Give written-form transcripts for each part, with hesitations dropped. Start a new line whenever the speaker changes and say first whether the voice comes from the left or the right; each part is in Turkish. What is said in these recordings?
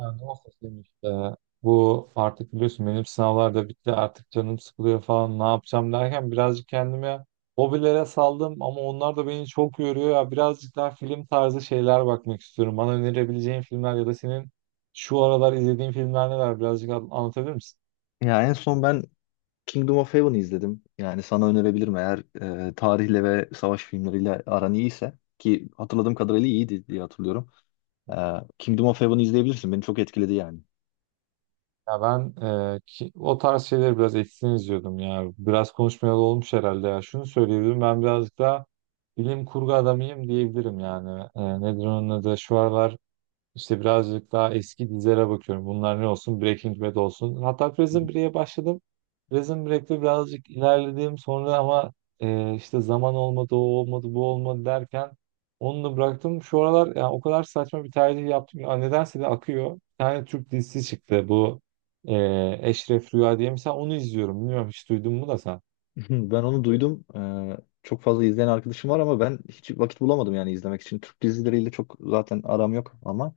right: Ya ne olsa senin işte. Bu artık biliyorsun benim sınavlar da bitti artık canım sıkılıyor falan ne yapacağım derken birazcık kendime hobilere saldım ama onlar da beni çok yoruyor ya birazcık daha film tarzı şeyler bakmak istiyorum. Bana önerebileceğin filmler ya da senin şu aralar izlediğin filmler neler birazcık anlatabilir misin?
left: Ya en son ben Kingdom of Heaven'ı izledim. Yani sana önerebilirim eğer tarihle ve savaş filmleriyle aran iyiyse ki hatırladığım kadarıyla iyiydi diye hatırlıyorum. E, Kingdom of Heaven'ı izleyebilirsin. Beni çok etkiledi yani.
right: Ya ben o tarz şeyleri biraz eksin izliyordum ya. Biraz konuşmayalı olmuş herhalde ya. Şunu söyleyebilirim ben birazcık daha bilim kurgu adamıyım diyebilirim yani. Nedir onun adı? Şu aralar İşte birazcık daha eski dizilere bakıyorum. Bunlar ne olsun? Breaking Bad olsun. Hatta Prison Break'e başladım. Prison Break'te birazcık ilerledim. Sonra ama işte zaman olmadı, o olmadı, bu olmadı derken onu da bıraktım. Şu aralar yani o kadar saçma bir tercih yaptım ki. Aa, nedense de akıyor. Bir tane Türk dizisi çıktı. Bu e, Eşref Rüya diye. Mesela onu izliyorum. Bilmiyorum hiç duydun mu da sen.
left: Ben onu duydum. Çok fazla izleyen arkadaşım var ama ben hiç vakit bulamadım yani izlemek için. Türk dizileriyle çok zaten aram yok ama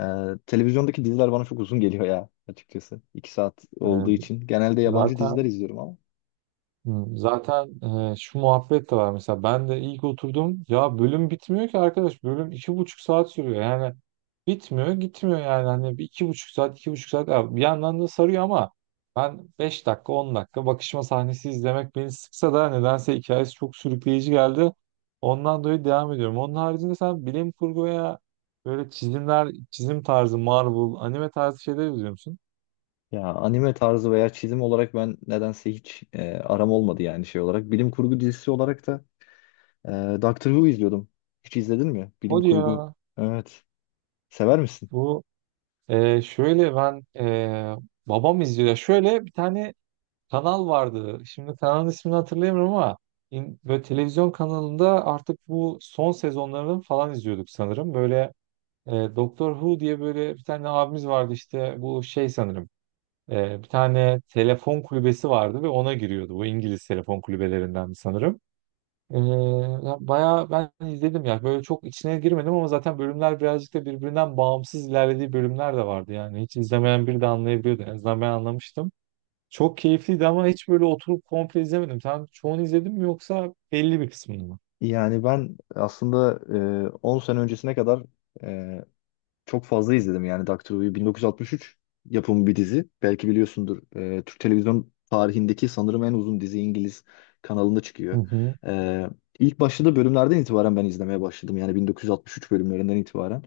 left: e, televizyondaki diziler bana çok uzun geliyor ya açıkçası. 2 saat
right: E,
left: olduğu için. Genelde yabancı
right: zaten
left: diziler izliyorum ama.
right: Zaten şu muhabbet de var mesela ben de ilk oturdum ya bölüm bitmiyor ki arkadaş bölüm iki buçuk saat sürüyor yani bitmiyor gitmiyor yani hani bir iki buçuk saat iki buçuk saat. Ya bir yandan da sarıyor ama ben beş dakika on dakika bakışma sahnesi izlemek beni sıksa da nedense hikayesi çok sürükleyici geldi, ondan dolayı devam ediyorum. Onun haricinde sen bilim kurgu veya böyle çizim tarzı, Marvel anime tarzı şeyler izliyor musun?
left: Ya anime tarzı veya çizim olarak ben nedense hiç aram olmadı yani şey olarak. Bilim kurgu dizisi olarak da e, Doctor Who izliyordum. Hiç izledin mi? Bilim
right: Hadi
left: kurgu.
right: ya.
left: Evet. Sever misin?
right: Bu şöyle ben Babam izliyor. Ya şöyle bir tane kanal vardı. Şimdi kanalın ismini hatırlayamıyorum ama böyle televizyon kanalında artık bu son sezonlarını falan izliyorduk sanırım. Böyle Doktor Who diye böyle bir tane abimiz vardı işte bu şey sanırım. Bir tane telefon kulübesi vardı ve ona giriyordu. Bu İngiliz telefon kulübelerinden sanırım. Ee, Ya bayağı ben izledim ya. Böyle çok içine girmedim ama zaten bölümler birazcık da birbirinden bağımsız ilerlediği bölümler de vardı yani. Hiç izlemeyen biri de anlayabiliyordu. En azından ben anlamıştım. Çok keyifliydi ama hiç böyle oturup komple izlemedim. Sen çoğunu izledin mi yoksa belli bir kısmını mı?
left: Yani ben aslında 10 sene öncesine kadar e, çok fazla izledim yani Doctor Who'yu. 1963 yapımı bir dizi. Belki biliyorsundur. Türk televizyon tarihindeki sanırım en uzun dizi İngiliz kanalında
right: Hı
left: çıkıyor.
right: hı.
left: Ee, ilk başladığı bölümlerden itibaren ben izlemeye başladım. Yani 1963 bölümlerinden itibaren.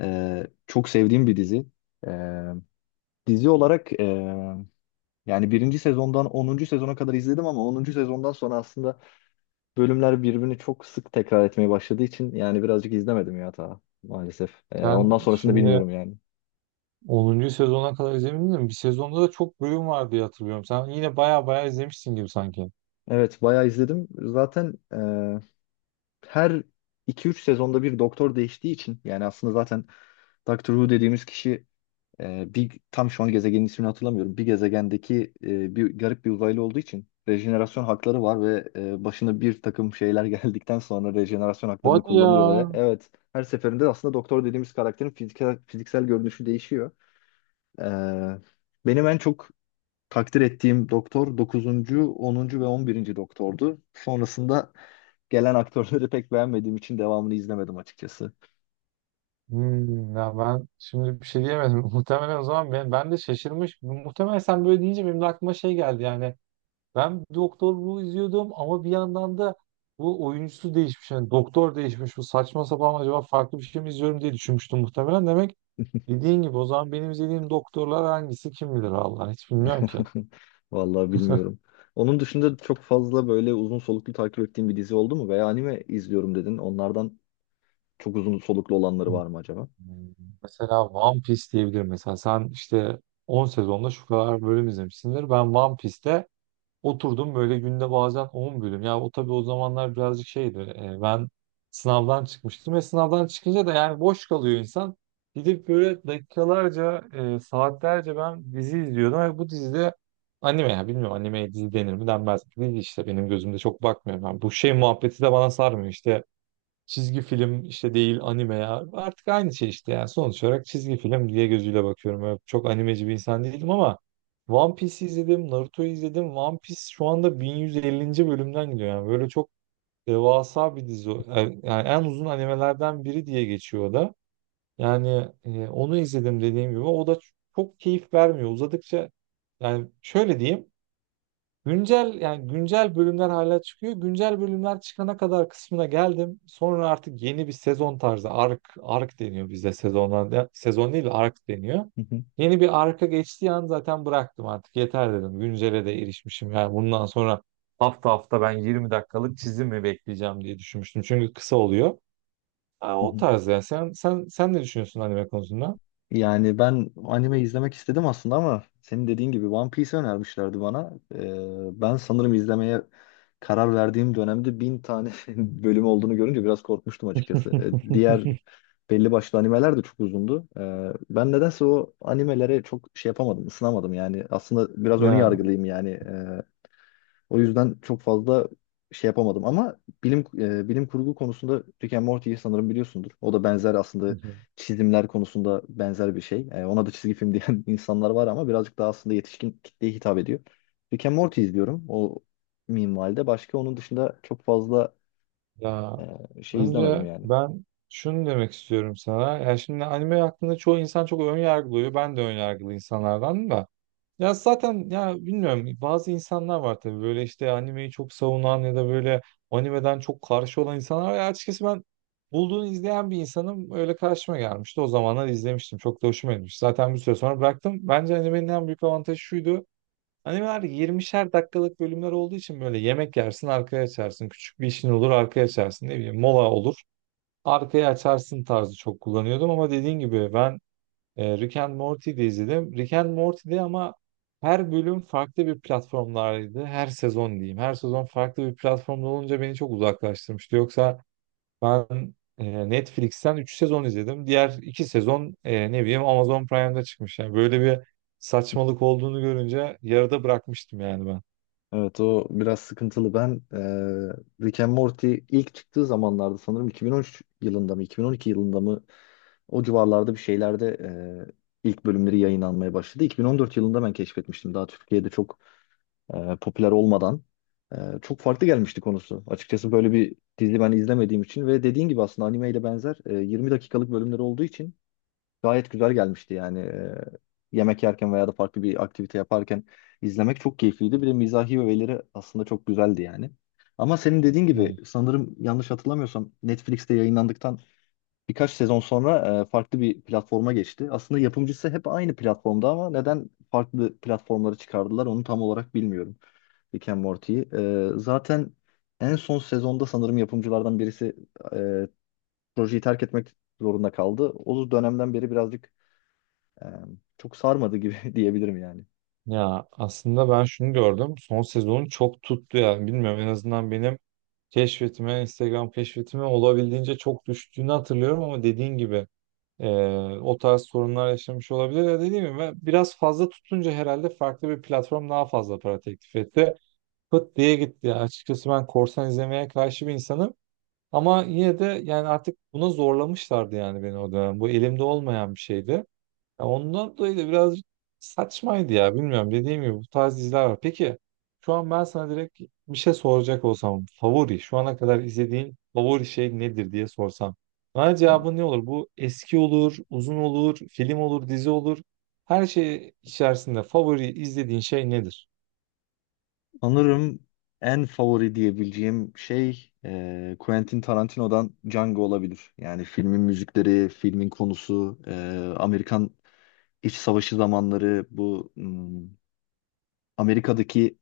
left: Çok sevdiğim bir dizi. Ee, dizi olarak yani birinci sezondan 10. sezona kadar izledim ama 10. sezondan sonra aslında bölümler birbirini çok sık tekrar etmeye başladığı için yani birazcık izlemedim ya ta maalesef. Ee,
right: Sen
left: ondan sonrasını
right: şimdi
left: bilmiyorum yani.
right: onuncu sezona kadar izlemedin mi? Bir sezonda da çok bölüm var diye hatırlıyorum. Sen yine bayağı bayağı izlemişsin gibi sanki.
left: Evet, bayağı izledim. Zaten her iki üç sezonda bir doktor değiştiği için yani aslında zaten Doctor Who dediğimiz kişi bir tam şu an gezegenin ismini hatırlamıyorum. Bir gezegendeki bir garip bir uzaylı olduğu için rejenerasyon hakları var ve başına bir takım şeyler geldikten sonra rejenerasyon haklarını
right: Hadi ya.
left: kullanıyor ve evet her seferinde aslında doktor dediğimiz karakterin fiziksel görünüşü değişiyor. E, benim en çok takdir ettiğim doktor dokuzuncu, 10. ve 11. doktordu. Sonrasında gelen aktörleri pek beğenmediğim için devamını izlemedim açıkçası.
right: Hmm, ya ben şimdi bir şey diyemedim. Muhtemelen o zaman ben de şaşırmış. Muhtemelen sen böyle deyince benim de aklıma şey geldi yani. Ben Doktor Who izliyordum ama bir yandan da bu oyuncusu değişmiş. Yani doktor değişmiş. Bu saçma sapan acaba farklı bir şey mi izliyorum diye düşünmüştüm muhtemelen. Demek dediğin gibi o zaman benim izlediğim doktorlar hangisi kim bilir Allah, hiç bilmiyorum ki.
left: Vallahi bilmiyorum. Onun dışında çok fazla böyle uzun soluklu takip ettiğim bir dizi oldu mu? Veya anime izliyorum dedin. Onlardan çok uzun soluklu olanları
right: Hmm.
left: var mı acaba?
right: Mesela One Piece diyebilirim. Mesela sen işte 10 sezonda şu kadar bölüm izlemişsindir. Ben One Piece'te oturdum böyle günde bazen 10 bölüm. Ya o tabii o zamanlar birazcık şeydi. Ben sınavdan çıkmıştım ve sınavdan çıkınca da yani boş kalıyor insan. Gidip böyle dakikalarca, saatlerce ben dizi izliyordum ve bu dizide, anime ya, bilmiyorum animeye dizi denir mi denmez mi? Dizi işte benim gözümde çok bakmıyor. Ben bu şey muhabbeti de bana sarmıyor işte. Çizgi film işte, değil anime ya. Artık aynı şey işte yani. Sonuç olarak çizgi film diye gözüyle bakıyorum. Öyle çok animeci bir insan değilim ama One Piece izledim, Naruto'yu izledim. One Piece şu anda 1150. bölümden gidiyor yani. Böyle çok devasa bir dizi. Yani yani en uzun animelerden biri diye geçiyor o da. Yani onu izledim dediğim gibi. O da çok keyif vermiyor. Uzadıkça yani şöyle diyeyim. Güncel yani güncel bölümler hala çıkıyor. Güncel bölümler çıkana kadar kısmına geldim. Sonra artık yeni bir sezon tarzı, ark ark deniyor bizde sezonlarda. Sezon değil de ark deniyor.
left: Hı hı,
right: Yeni bir arka geçtiği an zaten bıraktım artık. Yeter dedim. Güncele de erişmişim. Yani bundan sonra hafta hafta ben 20 dakikalık çizim mi bekleyeceğim diye düşünmüştüm. Çünkü kısa oluyor. Ha,
left: hı
right: o
left: hı.
right: tarz yani. Sen ne düşünüyorsun anime konusunda?
left: Yani ben anime izlemek istedim aslında ama senin dediğin gibi One Piece önermişlerdi bana. Ben sanırım izlemeye karar verdiğim dönemde 1000 tane bölüm olduğunu görünce biraz korkmuştum açıkçası. Diğer belli başlı animeler de çok uzundu. Ben nedense o animelere çok şey yapamadım, ısınamadım yani. Aslında biraz ön
right: Ya
left: yargılıyım yani. O yüzden çok fazla şey yapamadım ama bilim bilim kurgu konusunda Rick and Morty'yi sanırım biliyorsundur. O da benzer aslında çizimler konusunda benzer bir şey. Ona da çizgi film diyen insanlar var ama birazcık daha aslında yetişkin kitleye hitap ediyor. Rick and Morty izliyorum o minvalde. Başka onun dışında çok fazla
right: ya
left: şey izlemedim
right: Önce
left: yani.
right: ben şunu demek istiyorum sana. Yani şimdi anime hakkında çoğu insan çok ön yargılıyor. Ben de ön yargılı insanlardan da. Ya zaten ya bilmiyorum, bazı insanlar var tabii böyle işte animeyi çok savunan ya da böyle animeden çok karşı olan insanlar var. Ya açıkçası ben bulduğunu izleyen bir insanım, öyle karşıma gelmişti. O zamanlar izlemiştim. Çok da hoşuma gitmiş. Zaten bir süre sonra bıraktım. Bence animenin en büyük avantajı şuydu: animeler 20'şer dakikalık bölümler olduğu için böyle yemek yersin arkaya açarsın. Küçük bir işin olur arkaya açarsın. Ne bileyim mola olur arkaya açarsın tarzı çok kullanıyordum ama dediğin gibi ben Rick and Morty'de izledim. Rick and Morty'de ama her bölüm farklı bir platformlardaydı. Her sezon diyeyim. Her sezon farklı bir platformda olunca beni çok uzaklaştırmıştı. Yoksa ben Netflix'ten 3 sezon izledim. Diğer 2 sezon ne bileyim Amazon Prime'da çıkmış. Yani böyle bir saçmalık olduğunu görünce yarıda bırakmıştım yani ben.
left: Evet o biraz sıkıntılı. Ben Rick and Morty ilk çıktığı zamanlarda sanırım 2013 yılında mı 2012 yılında mı o civarlarda bir şeylerde ilk bölümleri yayınlanmaya başladı. 2014 yılında ben keşfetmiştim. Daha Türkiye'de çok popüler olmadan e, çok farklı gelmişti konusu. Açıkçası böyle bir dizi ben izlemediğim için ve dediğin gibi aslında animeyle benzer 20 dakikalık bölümleri olduğu için gayet güzel gelmişti yani. Yemek yerken veya da farklı bir aktivite yaparken izlemek çok keyifliydi. Bir de mizahi öğeleri aslında çok güzeldi yani. Ama senin dediğin gibi
right: Evet.
left: sanırım yanlış hatırlamıyorsam Netflix'te yayınlandıktan birkaç sezon sonra farklı bir platforma geçti. Aslında yapımcısı hep aynı platformda ama neden farklı platformlara çıkardılar onu tam olarak bilmiyorum. Rick and Morty'yi. Zaten en son sezonda sanırım yapımcılardan birisi e, projeyi terk etmek zorunda kaldı. O dönemden beri birazcık ee, çok sarmadı gibi diyebilirim yani.
right: Ya aslında ben şunu gördüm. Son sezonu çok tuttu yani. Bilmiyorum, en azından benim keşfetime, Instagram keşfetime olabildiğince çok düştüğünü hatırlıyorum ama dediğin gibi e, o tarz sorunlar yaşamış olabilir. Ya dediğim gibi ben, biraz fazla tutunca herhalde farklı bir platform daha fazla para teklif etti. Pıt diye gitti. Yani açıkçası ben korsan izlemeye karşı bir insanım. Ama yine de yani artık buna zorlamışlardı yani beni o dönem. Bu elimde olmayan bir şeydi. Ya ondan dolayı da biraz saçmaydı ya, bilmiyorum, dediğim gibi bu tarz diziler var. Peki şu an ben sana direkt bir şey soracak olsam, favori, şu ana kadar izlediğin favori şey nedir diye sorsam, bana cevabın ne olur? Bu eski olur, uzun olur, film olur, dizi olur. Her şey içerisinde favori izlediğin şey nedir?
left: Sanırım en favori diyebileceğim şey Quentin Tarantino'dan Django olabilir. Yani filmin müzikleri, filmin konusu, Amerikan İç Savaşı zamanları, bu Amerika'daki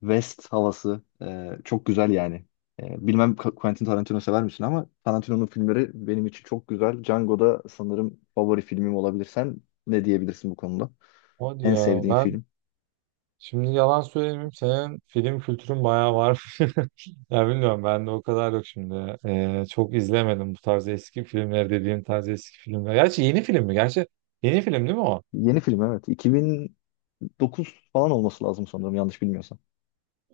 left: West havası çok güzel yani. Bilmem Quentin Tarantino sever misin ama Tarantino'nun filmleri benim için çok güzel. Django da sanırım favori filmim olabilir. Sen ne diyebilirsin bu konuda?
right: Hadi
left: En
right: ya,
left: sevdiğin
right: ben
left: film?
right: şimdi yalan söylemeyeyim, senin film kültürün bayağı var. Ya bilmiyorum, ben de o kadar yok şimdi. Çok izlemedim bu tarz eski filmleri, dediğim tarz eski filmler. Gerçi yeni film mi? Gerçi yeni film değil mi o?
left: Yeni film evet. 2009 falan olması lazım sanırım yanlış bilmiyorsam.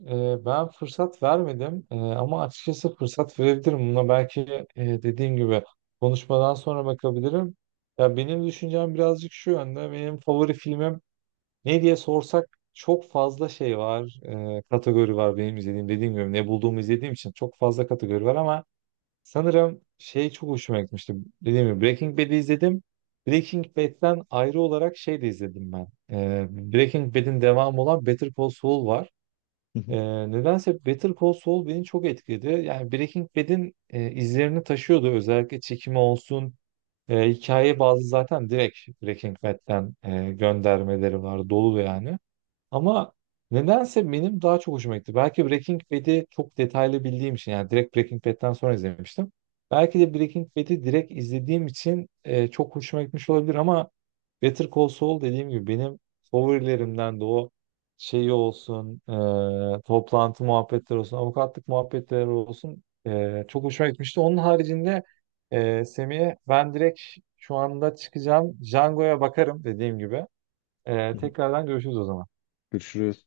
right: Ben fırsat vermedim ama açıkçası fırsat verebilirim. Buna belki dediğim gibi konuşmadan sonra bakabilirim. Ya benim düşüncem birazcık şu yönde. Benim favori filmim ne diye sorsak, çok fazla şey var, kategori var benim izlediğim. Dediğim gibi ne bulduğumu izlediğim için çok fazla kategori var ama sanırım şey çok hoşuma gitmişti. Dediğim gibi Breaking Bad'i izledim. Breaking Bad'den ayrı olarak şey de izledim ben. Breaking Bad'in devamı olan Better Call Saul var.
left: Hı hı,
right: E, Nedense Better Call Saul beni çok etkiledi. Yani Breaking Bad'in izlerini taşıyordu. Özellikle çekimi olsun, hikaye bazı zaten direkt Breaking Bad'den göndermeleri var. Dolu yani. Ama nedense benim daha çok hoşuma gitti. Belki Breaking Bad'i çok detaylı bildiğim için, yani direkt Breaking Bad'den sonra izlemiştim. Belki de Breaking Bad'i direkt izlediğim için çok hoşuma gitmiş olabilir ama Better Call Saul dediğim gibi benim favorilerimden, de o şeyi olsun, toplantı muhabbetleri olsun, avukatlık muhabbetleri olsun çok hoşuma gitmişti. Onun haricinde Semih'e ben direkt şu anda çıkacağım. Django'ya bakarım dediğim gibi.
left: hı hı.
right: Tekrardan görüşürüz o zaman.
left: Görüşürüz.